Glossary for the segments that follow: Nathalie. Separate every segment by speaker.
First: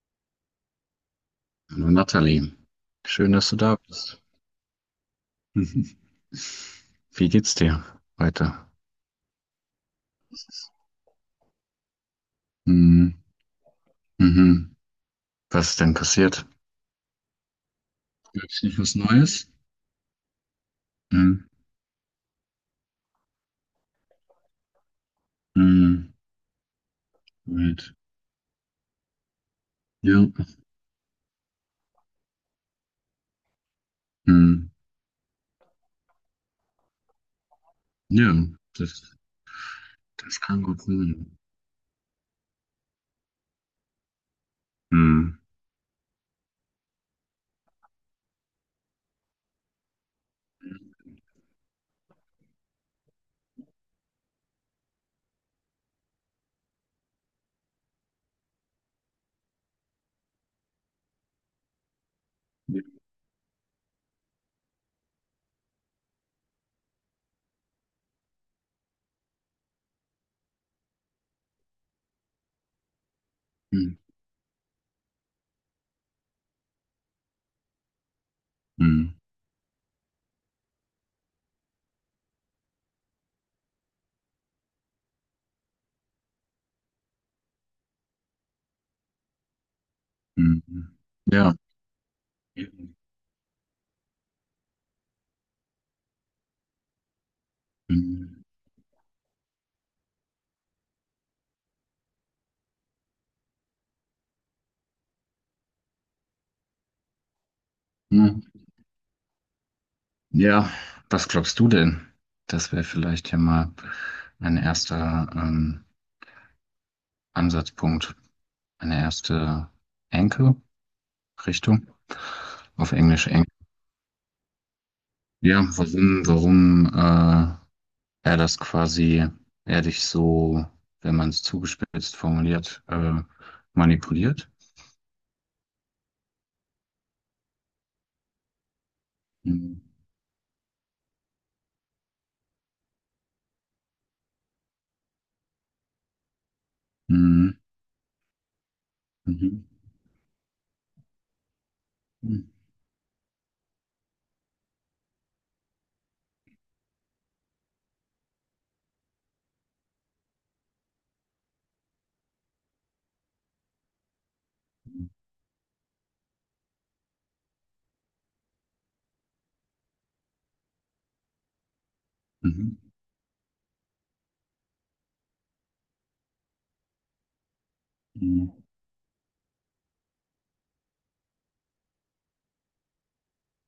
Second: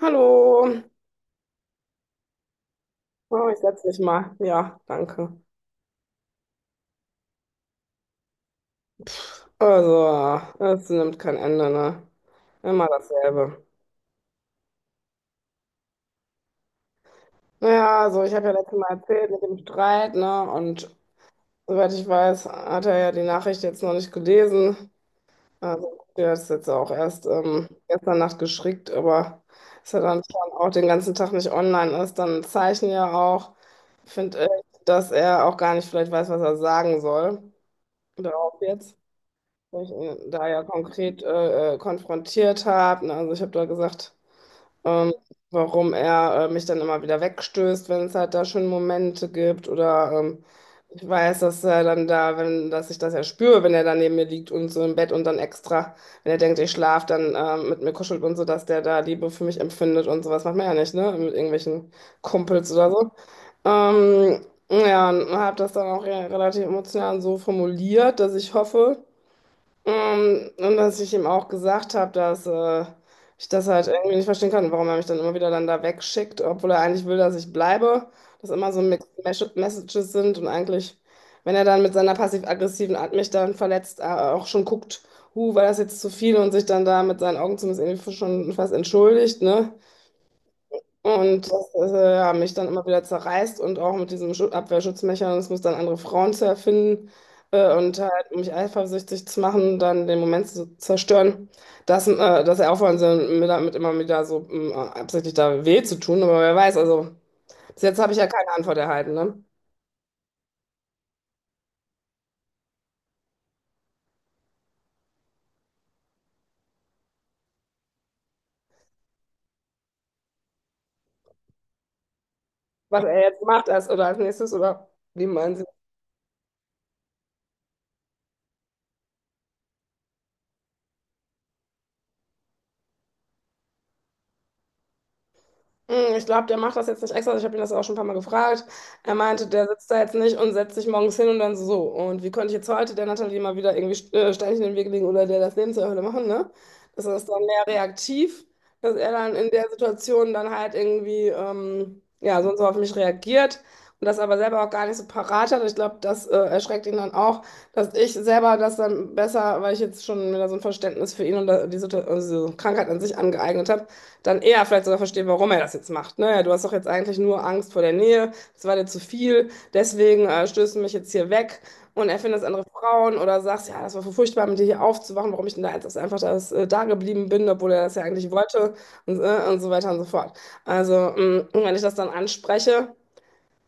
Speaker 1: Hallo.
Speaker 2: Hallo Nathalie, schön,
Speaker 1: Oh,
Speaker 2: dass du
Speaker 1: ich
Speaker 2: da
Speaker 1: setze mich
Speaker 2: bist.
Speaker 1: mal. Ja, danke.
Speaker 2: Mhm. Wie geht's dir heute?
Speaker 1: Also, es nimmt kein Ende, ne? Immer
Speaker 2: Mhm.
Speaker 1: dasselbe.
Speaker 2: Mhm. Was ist denn passiert?
Speaker 1: Naja, also ich habe ja
Speaker 2: Gab's
Speaker 1: letztes
Speaker 2: noch
Speaker 1: Mal
Speaker 2: was
Speaker 1: erzählt mit
Speaker 2: Neues?
Speaker 1: dem Streit, ne? Und
Speaker 2: Mhm.
Speaker 1: soweit ich weiß, hat er ja die Nachricht jetzt noch nicht gelesen. Also,
Speaker 2: Mhm.
Speaker 1: der ist jetzt auch erst
Speaker 2: Right.
Speaker 1: gestern Nacht geschickt, aber ist er dann
Speaker 2: Ja.
Speaker 1: schon auch den ganzen Tag nicht online ist, dann ein Zeichen ja auch. Ich finde,
Speaker 2: Mhm.
Speaker 1: dass er auch gar nicht vielleicht weiß, was er sagen soll.
Speaker 2: Ja,
Speaker 1: Darauf jetzt,
Speaker 2: das,
Speaker 1: wo ich ihn
Speaker 2: das
Speaker 1: da ja
Speaker 2: kann gut
Speaker 1: konkret
Speaker 2: sein.
Speaker 1: konfrontiert habe. Ne? Also ich habe da gesagt, ähm,
Speaker 2: Mhm.
Speaker 1: warum er mich dann immer wieder wegstößt, wenn es halt da schon Momente gibt oder ich weiß, dass er dann da, wenn, dass ich das ja spüre, wenn er da neben mir liegt und so im Bett und dann extra, wenn er denkt, ich schlafe, dann mit mir kuschelt und so, dass der da Liebe für mich empfindet und sowas macht man ja nicht, ne? Mit irgendwelchen Kumpels oder so. Ähm, ja, und habe das dann auch ja relativ emotional so formuliert, dass ich hoffe, und dass ich ihm auch gesagt habe, dass ich das halt
Speaker 2: Mhm.
Speaker 1: irgendwie nicht verstehen kann, warum er mich dann immer wieder dann da wegschickt, obwohl er eigentlich will, dass ich bleibe. Dass immer so Mixed
Speaker 2: Mhm.
Speaker 1: Messages sind und eigentlich, wenn er dann mit seiner passiv-aggressiven Art mich dann verletzt, auch schon guckt, huh, war das jetzt zu viel und sich dann da mit seinen Augen zumindest irgendwie schon fast entschuldigt, ne?
Speaker 2: Mhm.
Speaker 1: Und
Speaker 2: Ja.
Speaker 1: das ja, mich dann immer
Speaker 2: Mhm.
Speaker 1: wieder zerreißt und auch mit diesem Abwehrschutzmechanismus dann andere Frauen zu erfinden und halt, um mich eifersüchtig zu machen, dann den Moment zu zerstören, dass, äh, dass er aufhören soll, mir damit immer wieder so absichtlich da weh zu tun. Aber wer weiß, also bis jetzt habe ich ja
Speaker 2: Mhm.
Speaker 1: keine Antwort erhalten, ne?
Speaker 2: Ja, was glaubst du denn? Das wäre vielleicht ja mal ein erster Ansatzpunkt. Eine erste Enkel-Richtung, auf
Speaker 1: Was er
Speaker 2: Englisch
Speaker 1: jetzt
Speaker 2: Enkel.
Speaker 1: macht als, oder als nächstes oder wie man.
Speaker 2: Ja, warum er das quasi, er dich so, wenn man es zugespitzt formuliert, manipuliert?
Speaker 1: Ich glaube, der macht das jetzt nicht extra. Ich habe ihn das auch schon ein paar Mal gefragt. Er meinte, der
Speaker 2: Mhm.
Speaker 1: sitzt da jetzt nicht und setzt sich morgens hin und dann so. Und wie konnte ich jetzt heute der Natalie mal wieder irgendwie Steinchen in den Weg legen oder der das Leben zur Hölle machen, ne? Das ist dann
Speaker 2: Mhm.
Speaker 1: mehr reaktiv, dass er dann in
Speaker 2: Mhm.
Speaker 1: der Situation dann halt irgendwie, ja, so und so auf mich reagiert und das aber selber auch gar nicht so parat hat. Ich glaube, das erschreckt ihn dann auch, dass ich selber das dann besser, weil ich jetzt schon wieder so ein Verständnis für ihn und die also Krankheit an sich angeeignet habe dann eher vielleicht sogar verstehe, warum er das jetzt macht. Ne? Ja, du hast doch jetzt eigentlich nur Angst vor der Nähe, das war dir zu viel, deswegen stößt du mich jetzt hier weg und erfindest andere
Speaker 2: Mhm.
Speaker 1: Frauen oder sagst, ja, das war so furchtbar, mit dir hier aufzuwachen, warum ich denn da jetzt einfach das, da geblieben bin, obwohl er das ja eigentlich
Speaker 2: Mhm.
Speaker 1: wollte und so weiter und so fort. Also, wenn ich das dann anspreche,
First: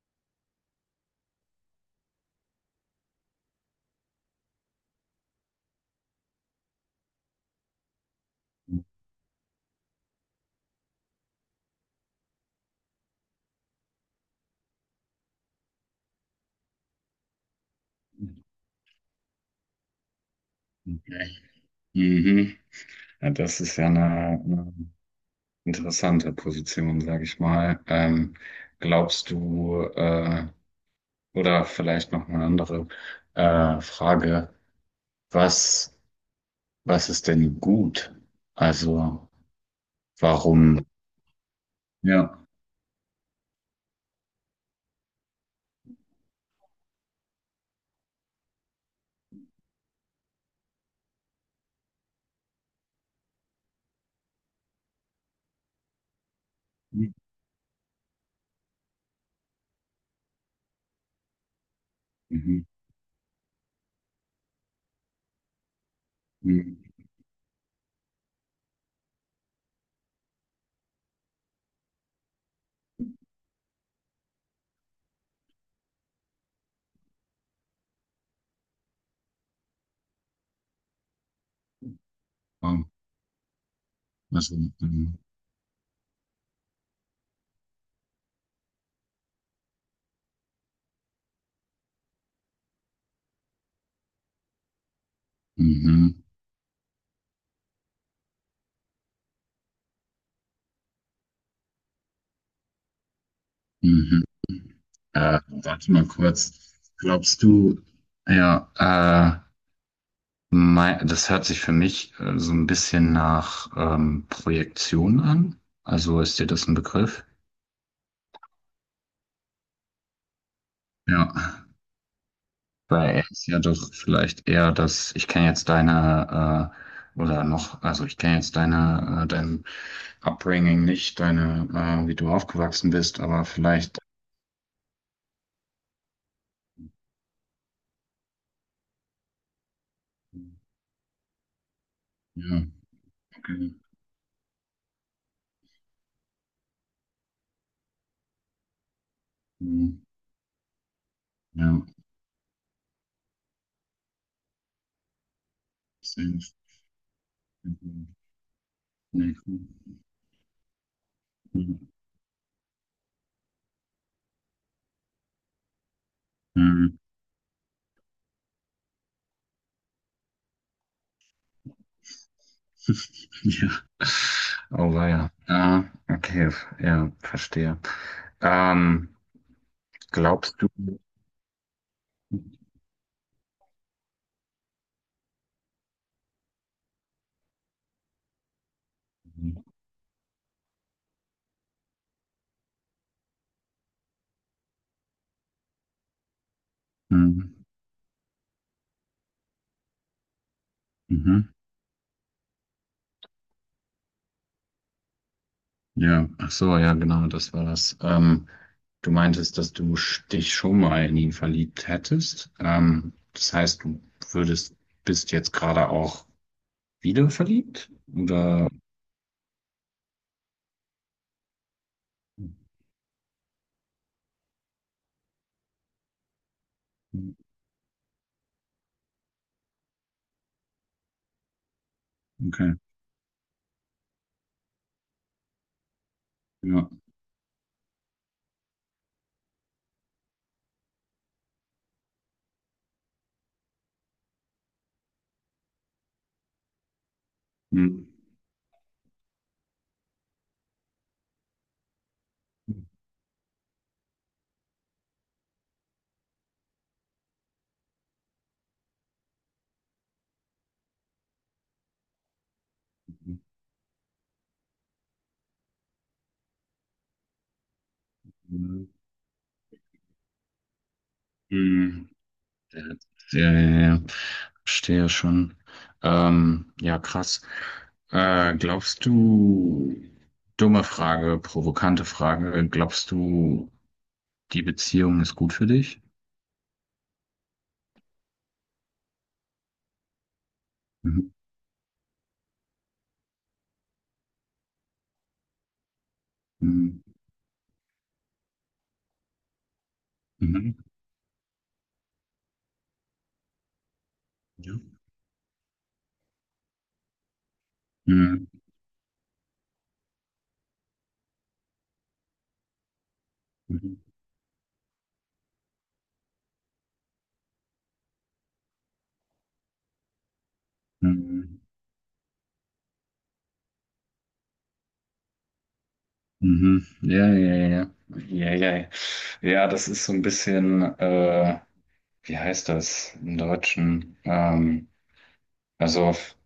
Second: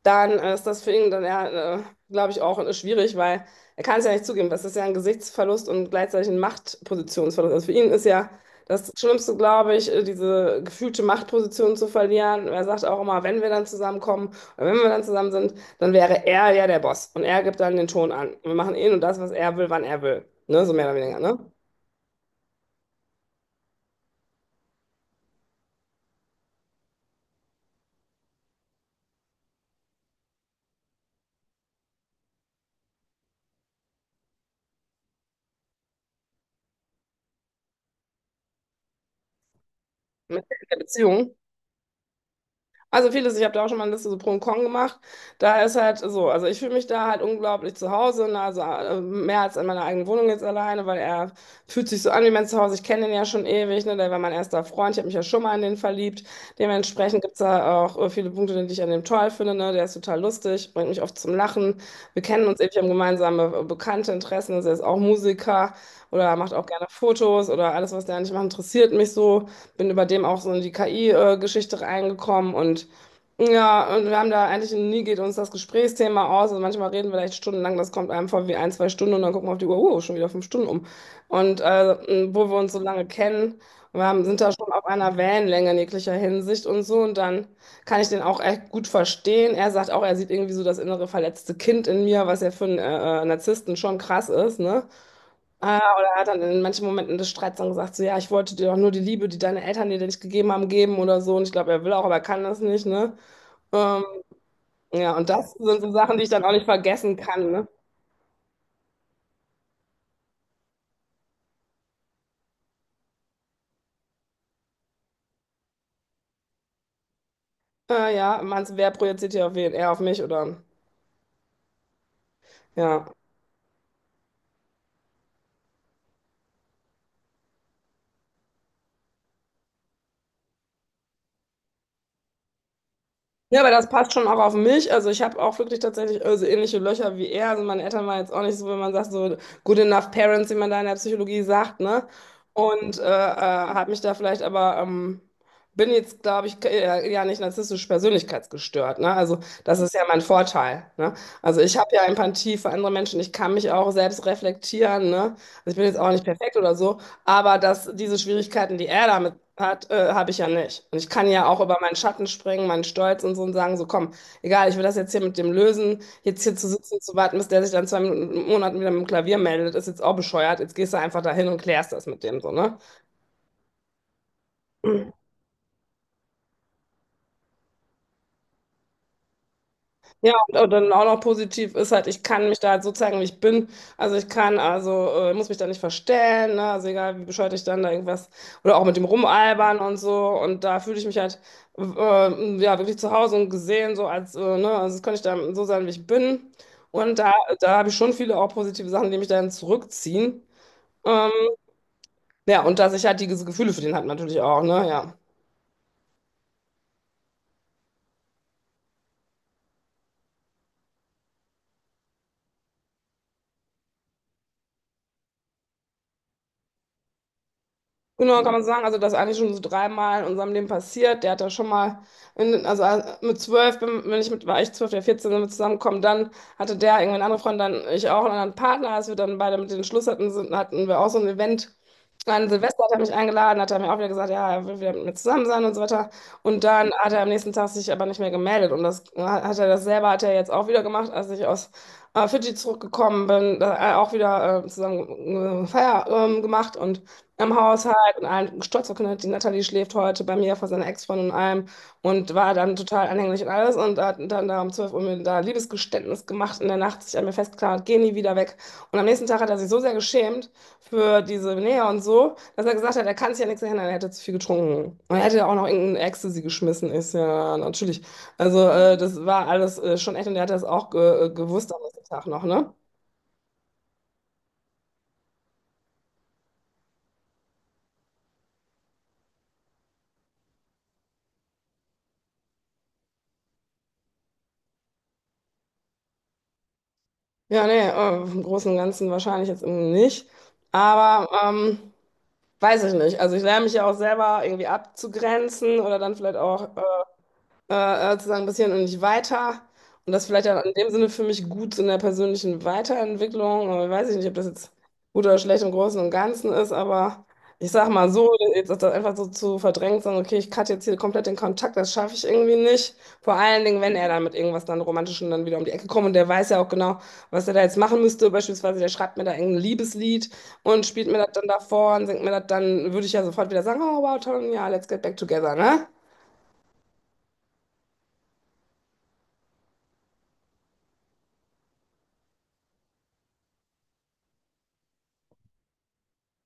Speaker 1: dann ist das für ihn dann ja, glaube ich, auch schwierig, weil er kann es ja nicht zugeben. Das ist ja ein Gesichtsverlust und gleichzeitig ein Machtpositionsverlust. Also für ihn ist ja das Schlimmste, glaube ich, diese gefühlte Machtposition zu verlieren. Er sagt auch immer, wenn wir dann zusammenkommen oder wenn wir dann zusammen sind, dann wäre er ja der Boss und er gibt dann den Ton an. Wir machen ihn und das, was er will, wann er will. Ne? So mehr oder weniger,
Speaker 2: Okay.
Speaker 1: ne?
Speaker 2: Mhm. Ja, das ist ja eine interessante Position, sage ich mal. Glaubst du, oder vielleicht noch eine andere Frage, was, was ist denn gut? Also,
Speaker 1: In der
Speaker 2: warum?
Speaker 1: Beziehung.
Speaker 2: Ja.
Speaker 1: Also vieles, ich habe da auch schon mal eine Liste so pro und con gemacht. Da ist halt so, also ich fühle mich da halt unglaublich zu Hause, ne, also mehr als in meiner eigenen Wohnung jetzt alleine, weil er fühlt sich so an wie mein Zuhause. Ich kenne den ja schon ewig, ne, der war mein erster Freund, ich habe mich ja schon mal in den verliebt. Dementsprechend gibt es da auch viele Punkte, die ich an dem toll finde, ne, der ist total lustig, bringt mich oft zum Lachen. Wir kennen uns
Speaker 2: Mhm.
Speaker 1: ewig, haben gemeinsame bekannte Interessen, also er ist auch Musiker oder macht auch
Speaker 2: Mhm.
Speaker 1: gerne Fotos oder alles, was der nicht macht, interessiert mich so. Bin über dem auch so in die KI-Geschichte reingekommen und ja, und wir haben da eigentlich nie geht uns das Gesprächsthema aus. Also manchmal reden wir vielleicht stundenlang, das kommt einem vor wie ein, zwei Stunden und dann gucken wir auf die Uhr, oh, schon wieder 5 Stunden um. Und wo wir
Speaker 2: Ja.
Speaker 1: uns so lange kennen, wir haben, sind da
Speaker 2: Also,
Speaker 1: schon auf einer
Speaker 2: mhm.
Speaker 1: Wellenlänge in jeglicher Hinsicht und so. Und dann kann ich den auch echt gut verstehen. Er sagt auch, er sieht irgendwie so das innere verletzte Kind in mir, was ja für einen Narzissten schon krass ist, ne? Ah, oder er
Speaker 2: Mhm.
Speaker 1: hat dann in manchen Momenten des Streits dann gesagt, so ja, ich wollte dir doch nur die Liebe, die deine Eltern dir nicht gegeben haben, geben oder so. Und ich glaube, er will auch, aber er kann das nicht, ne? Ähm,
Speaker 2: Mhm.
Speaker 1: ja, und das sind so
Speaker 2: Warte mal
Speaker 1: Sachen, die ich dann auch nicht
Speaker 2: kurz.
Speaker 1: vergessen
Speaker 2: Glaubst
Speaker 1: kann, ne?
Speaker 2: du, ja, äh, das hört sich für mich so ein bisschen nach Projektion an. Also ist dir das ein Begriff?
Speaker 1: Ja, meinst du, wer projiziert hier auf wen? Er auf mich oder?
Speaker 2: Ja.
Speaker 1: Ja.
Speaker 2: Weil er ist ja doch vielleicht eher das, ich kenne jetzt deine, oder noch, also ich kenne jetzt deine, dein Upbringing nicht, deine, wie du aufgewachsen bist, aber
Speaker 1: Ja, aber das
Speaker 2: vielleicht,
Speaker 1: passt schon auch auf mich. Also ich habe auch wirklich tatsächlich so ähnliche Löcher wie er. Also meine Eltern waren jetzt auch nicht so, wenn man sagt, so good enough
Speaker 2: äh,
Speaker 1: parents, wie man da in der Psychologie sagt, ne?
Speaker 2: ja,
Speaker 1: Und
Speaker 2: okay,
Speaker 1: habe mich da vielleicht aber, bin jetzt, glaube ich, ja nicht narzisstisch persönlichkeitsgestört, ne? Also das ist
Speaker 2: hm,
Speaker 1: ja mein Vorteil, ne? Also ich
Speaker 2: ja,
Speaker 1: habe ja Empathie für andere Menschen. Ich kann mich auch selbst reflektieren, ne? Also ich bin jetzt auch nicht
Speaker 2: safe.
Speaker 1: perfekt oder so. Aber dass diese Schwierigkeiten, die er damit
Speaker 2: Nee, cool.
Speaker 1: hat, habe ich ja nicht. Und ich kann ja auch
Speaker 2: Hm,
Speaker 1: über meinen Schatten springen, meinen Stolz und so und sagen, so komm, egal, ich will das jetzt hier mit dem lösen, jetzt hier zu
Speaker 2: hm,
Speaker 1: sitzen, zu warten, bis der sich dann zwei Minuten, Monaten wieder mit dem Klavier meldet, ist jetzt auch bescheuert. Jetzt gehst du einfach dahin und klärst das mit dem so, ne?
Speaker 2: ja. Oh, weia. Ja, okay, ja, verstehe. Ähm,
Speaker 1: Ja, und,
Speaker 2: glaubst du,
Speaker 1: und dann auch noch positiv ist halt, ich kann mich da halt so zeigen, wie ich bin. Also ich kann, also muss mich da nicht verstellen, ne? Also egal, wie bescheuert ich dann da irgendwas oder auch mit dem Rumalbern und so. Und da fühle ich mich halt äh, ja wirklich zu Hause und gesehen, so als, ne? Also das kann ich dann so sein, wie ich bin. Und da,
Speaker 2: hm,
Speaker 1: da habe ich schon viele auch positive Sachen, die mich dann zurückziehen. Ähm,
Speaker 2: mhm,
Speaker 1: ja, und dass ich halt diese Gefühle für den hat natürlich auch, ne? Ja.
Speaker 2: ja, ach so, ja, genau, das war das. Du meintest, dass dich schon mal in ihn verliebt hättest. Das heißt, du würdest, bist jetzt gerade auch wieder verliebt?
Speaker 1: Genau, kann man
Speaker 2: Oder?
Speaker 1: sagen, also das ist eigentlich schon so dreimal in unserem Leben passiert. Der hat da schon mal, in, also mit 12, bin ich mit, war ich 12, der 14 sind wir zusammengekommen. Dann hatte der irgendwie eine andere Freundin, dann ich auch einen anderen Partner. Als wir dann beide mit den Schluss hatten, sind, hatten wir auch so ein Event. An
Speaker 2: Okay,
Speaker 1: Silvester hat er mich eingeladen, hat er mir auch wieder gesagt, ja, er will wieder mit mir zusammen sein und so weiter. Und dann
Speaker 2: ja.
Speaker 1: hat er am nächsten Tag sich aber nicht mehr gemeldet. Und das hat er das selber, hat er jetzt auch wieder gemacht, als ich aus Fidschi zurückgekommen bin, da, auch wieder zusammen Feier gemacht. Und im
Speaker 2: Hm.
Speaker 1: Haushalt und allen stolz verkündet, die Natalie schläft heute bei mir vor seiner Ex-Freundin und allem und war dann total anhänglich und alles und hat dann da um 12 Uhr mir da Liebesgeständnis gemacht in der Nacht, sich an mir festgeklammert, geh nie wieder weg. Und am nächsten Tag hat er sich so sehr geschämt für diese Nähe und so, dass er gesagt hat, er kann sich ja nichts erinnern, er hätte zu viel getrunken. Und er hätte ja auch noch irgendein Ecstasy geschmissen, ist ja natürlich. Also das war alles schon echt und er hat das auch ge gewusst am nächsten
Speaker 2: Hm.
Speaker 1: Tag noch, ne?
Speaker 2: Ja, ja, ja. Verstehe schon. Ja, krass. Glaubst du, dumme Frage, provokante Frage, glaubst du, die Beziehung ist gut für dich?
Speaker 1: Ja, nee, im Großen und Ganzen wahrscheinlich jetzt irgendwie nicht. Aber
Speaker 2: Mhm.
Speaker 1: weiß ich nicht. Also ich lerne mich ja auch selber irgendwie abzugrenzen oder dann vielleicht auch
Speaker 2: Mhm.
Speaker 1: zu sagen, bisschen und nicht weiter. Und das vielleicht auch in
Speaker 2: Mhm.
Speaker 1: dem Sinne für mich gut in der persönlichen Weiterentwicklung. Aber weiß ich nicht, ob das jetzt
Speaker 2: Ja.
Speaker 1: gut oder schlecht im Großen und Ganzen ist, aber ich sag mal so,
Speaker 2: Mhm.
Speaker 1: jetzt ist das einfach so zu verdrängt, sagen, okay, ich cutte jetzt hier komplett den Kontakt, das schaffe ich irgendwie nicht. Vor allen Dingen, wenn
Speaker 2: Mhm.
Speaker 1: er dann mit irgendwas dann Romantischem dann wieder um die Ecke kommt und der weiß ja auch genau, was er da jetzt machen müsste. Beispielsweise, der schreibt mir da irgendein Liebeslied und spielt mir das dann
Speaker 2: Mhm.
Speaker 1: davor und singt mir das, dann würde ich ja sofort wieder sagen, oh wow, toll, ja, let's get back together, ne?
Speaker 2: Mhm. Ja, ja, ja, ja, ja, ja. Ja, das ist so ein bisschen, wie heißt das im Deutschen? Also, f-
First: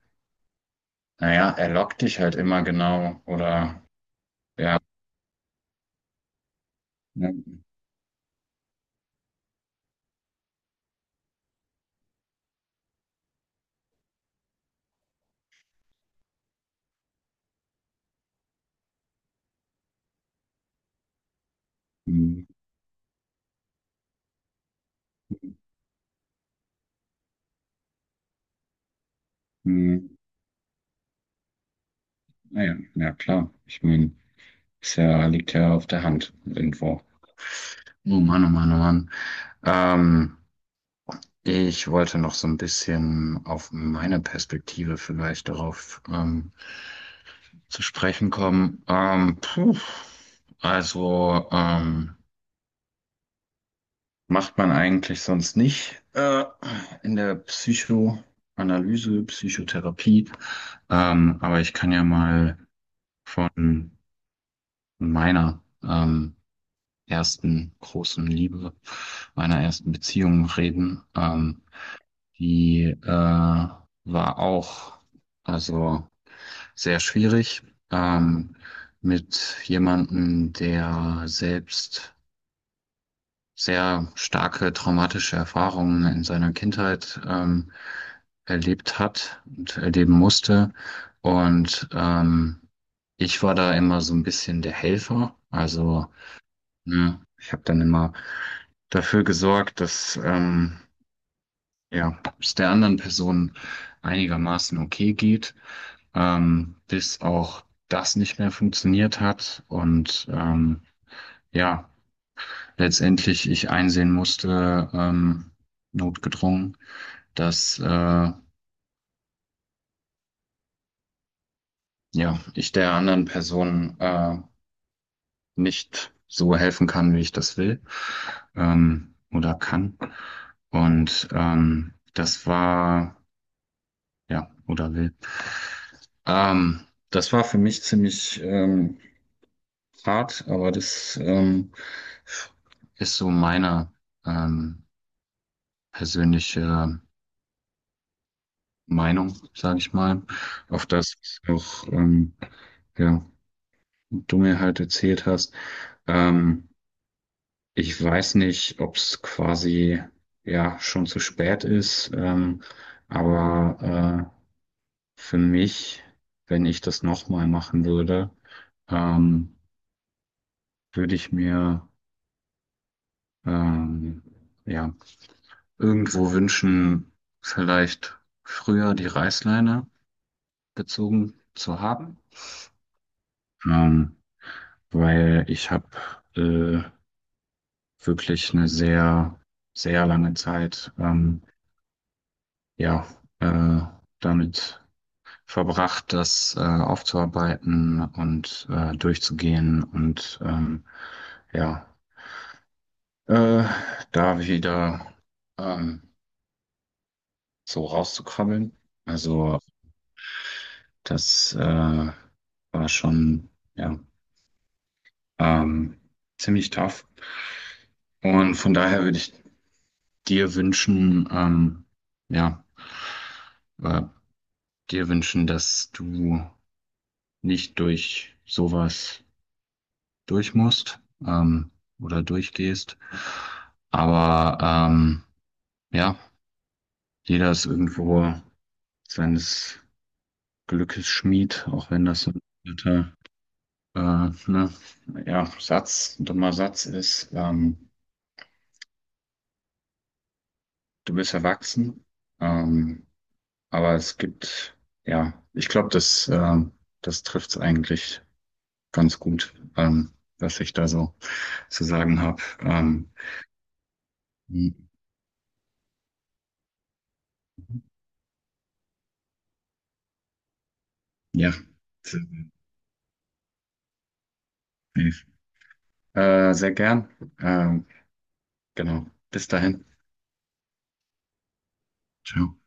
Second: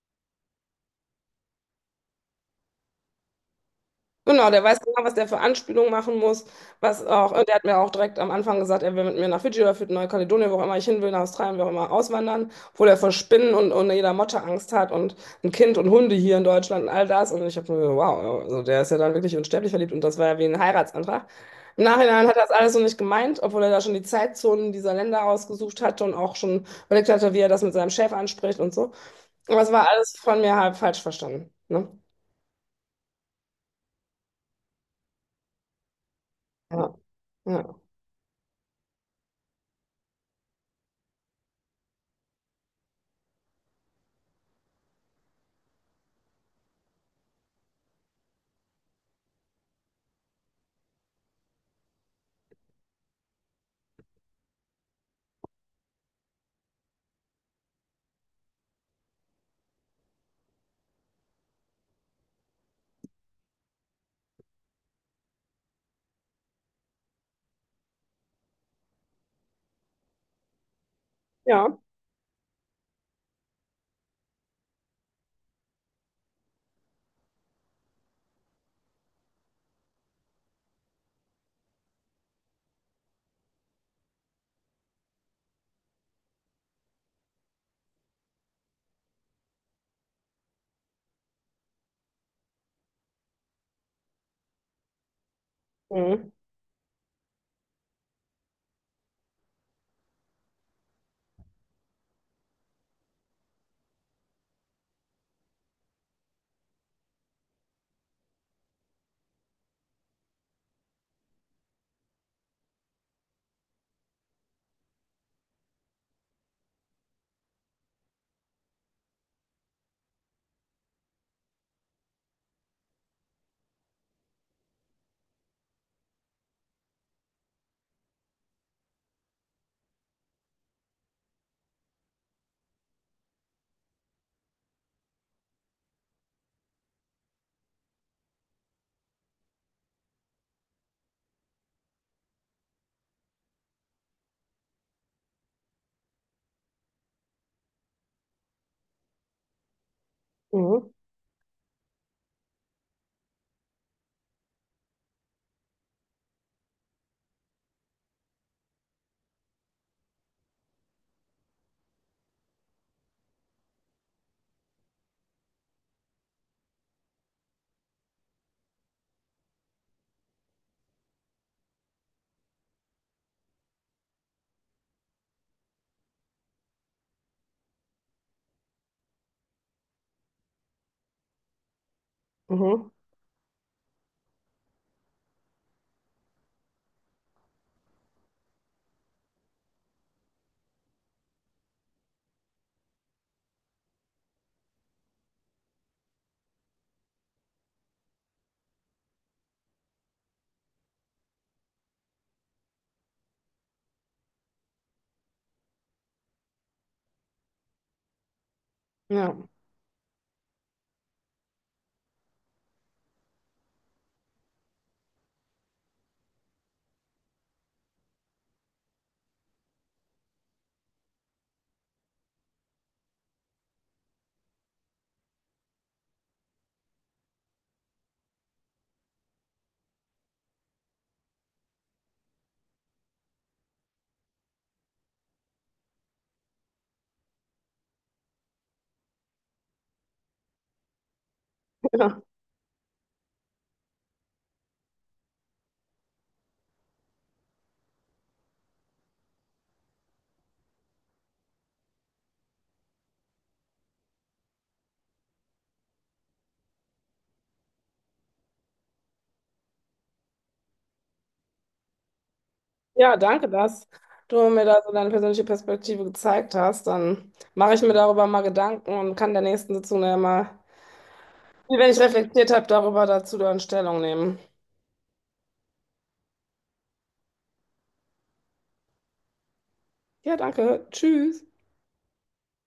Speaker 2: naja, er lockt dich halt immer genau, oder,
Speaker 1: Genau, der
Speaker 2: ja,
Speaker 1: weiß genau, was der für Anspielungen machen muss, was
Speaker 2: ja,
Speaker 1: auch, und der hat mir auch direkt am Anfang gesagt, er will mit mir nach Fidschi oder für Neukaledonien, wo auch immer ich hin will, nach Australien, wo auch immer, auswandern, obwohl er vor Spinnen und jeder Motte Angst hat und ein Kind und Hunde hier in Deutschland und all das. Und ich habe mir gedacht, wow, also der ist ja dann wirklich unsterblich verliebt und das war ja wie ein Heiratsantrag. Im Nachhinein hat er
Speaker 2: mhm.
Speaker 1: das alles so nicht gemeint, obwohl er da schon die Zeitzonen dieser Länder ausgesucht hatte und auch schon überlegt hatte, wie er das mit seinem Chef anspricht und so. Aber es war
Speaker 2: Mhm.
Speaker 1: alles von mir halb falsch verstanden. Ne?
Speaker 2: Naja, ja, ja, klar. Ich meine, ist ja, liegt ja auf der Hand
Speaker 1: Ja.
Speaker 2: irgendwo.
Speaker 1: Ja.
Speaker 2: Oh Mann, oh Mann, oh Mann. Ähm, ich wollte noch so ein bisschen auf meine Perspektive vielleicht darauf zu sprechen kommen. Puh, also Macht man eigentlich sonst nicht in der Psychoanalyse, Psychotherapie. Aber ich kann ja mal von meiner ersten großen Liebe, meiner ersten Beziehung reden.
Speaker 1: Ja.
Speaker 2: Die War auch also sehr schwierig. Ähm, mit jemandem, der selbst sehr starke traumatische Erfahrungen in seiner Kindheit erlebt hat und erleben musste. Und ich war da immer so ein bisschen der Helfer. Also,
Speaker 1: Mhm.
Speaker 2: ne, ich habe dann immer dafür gesorgt, dass ja, es der anderen Person einigermaßen okay geht, bis auch das nicht mehr funktioniert hat. Und ja, letztendlich ich einsehen musste, notgedrungen, dass ja, ich der anderen Person nicht so helfen kann, wie ich das will oder kann. Und das war, ja, oder will. Das war für mich ziemlich hart, aber das ist so meine ähm, persönliche Meinung, sage ich mal, auf
Speaker 1: Mhm.
Speaker 2: das ich auch ja, du mir halt erzählt hast. Ähm, ich weiß nicht, ob es quasi ja schon zu spät ist, aber äh, für mich, wenn ich das nochmal machen würde, ähm, würde ich mir ähm, ja irgendwo wünschen, vielleicht früher die Reißleine gezogen zu haben,
Speaker 1: Mhm.
Speaker 2: ähm, weil ich habe wirklich eine sehr, sehr lange Zeit, ja, äh, damit verbracht, das, aufzuarbeiten und, durchzugehen und, ja, äh, da wieder, ähm, so rauszukrabbeln.
Speaker 1: Ja.
Speaker 2: Also, das, war schon, ja, ähm, ziemlich tough. Und von daher würde ich dir wünschen, ja, äh, dir wünschen, dass du nicht durch sowas durch musst ähm, oder durchgehst. Aber ja, jeder ist irgendwo seines Glückes Schmied, auch wenn
Speaker 1: Ja.
Speaker 2: das so ein alter, äh, ne, ja, Satz, ein dummer Satz ist. Du bist erwachsen, ähm, aber es gibt, ja, ich glaube, das, das trifft es eigentlich ganz gut, was ich da so zu sagen habe.
Speaker 1: Ja, danke, dass du mir da so deine persönliche Perspektive gezeigt hast. Dann mache ich mir darüber mal Gedanken und kann in der nächsten Sitzung ja mal,
Speaker 2: Ja,
Speaker 1: wenn ich reflektiert habe, darüber dazu dann Stellung nehmen.
Speaker 2: definitiv. Sehr gern. Ähm, genau. Bis dahin.
Speaker 1: Ja, danke. Tschüss.
Speaker 2: Ciao.